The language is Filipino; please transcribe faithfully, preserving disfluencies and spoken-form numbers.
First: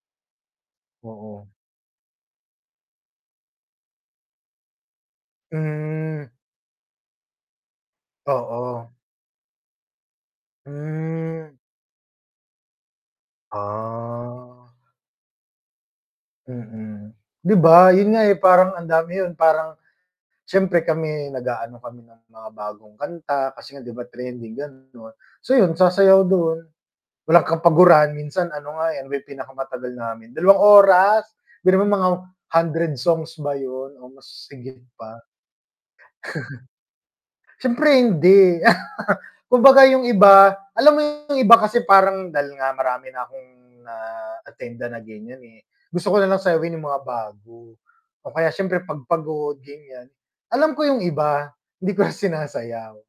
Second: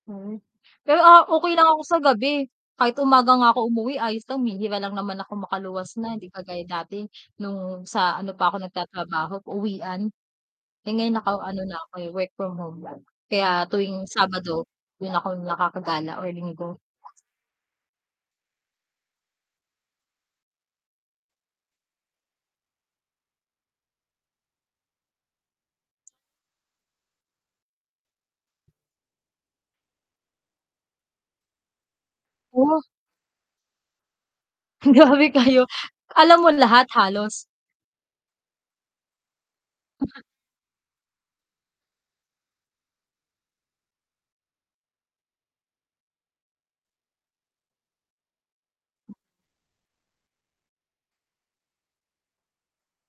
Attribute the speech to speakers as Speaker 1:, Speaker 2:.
Speaker 1: Hmm. Pero ah,
Speaker 2: Oo.
Speaker 1: okey lang ako sa gabi, kahit umaga nga ako umuwi ayos lang mihira lang naman akong makaluwas na, hindi
Speaker 2: Hmm.
Speaker 1: kagaya dati nung sa ano pa ako
Speaker 2: Oo.
Speaker 1: nagta-trabaho uwian. Eh, ngayon
Speaker 2: Hmm.
Speaker 1: naka-ano na ako eh, work-from-home na, kaya, tuwing Sabado,
Speaker 2: Ah.
Speaker 1: dun ako nakakagala or Linggo.
Speaker 2: Mm, 'di ba yun nga eh, parang ang dami yun parang, siyempre kami nag-aano kami ng mga bagong kanta kasi nga 'di ba trending ganon, so yun sasayaw dun, walang kapagurahan minsan ano nga eh, may pinakamatagal namin, dalawang oras biruin mo mga
Speaker 1: Oo.
Speaker 2: hundred songs ba yun o mas higit pa.
Speaker 1: Grabe kayo alam mo lahat, halos?
Speaker 2: Siyempre hindi kumbaga yung iba, alam mo yung iba kasi parang dal nga marami na akong na-attendan na ganyan eh, gusto ko nalang sayawin yung mga bago. O kaya siyempre, 'pag pagod ganyan, alam ko yung iba, hindi ko na sinasayaw.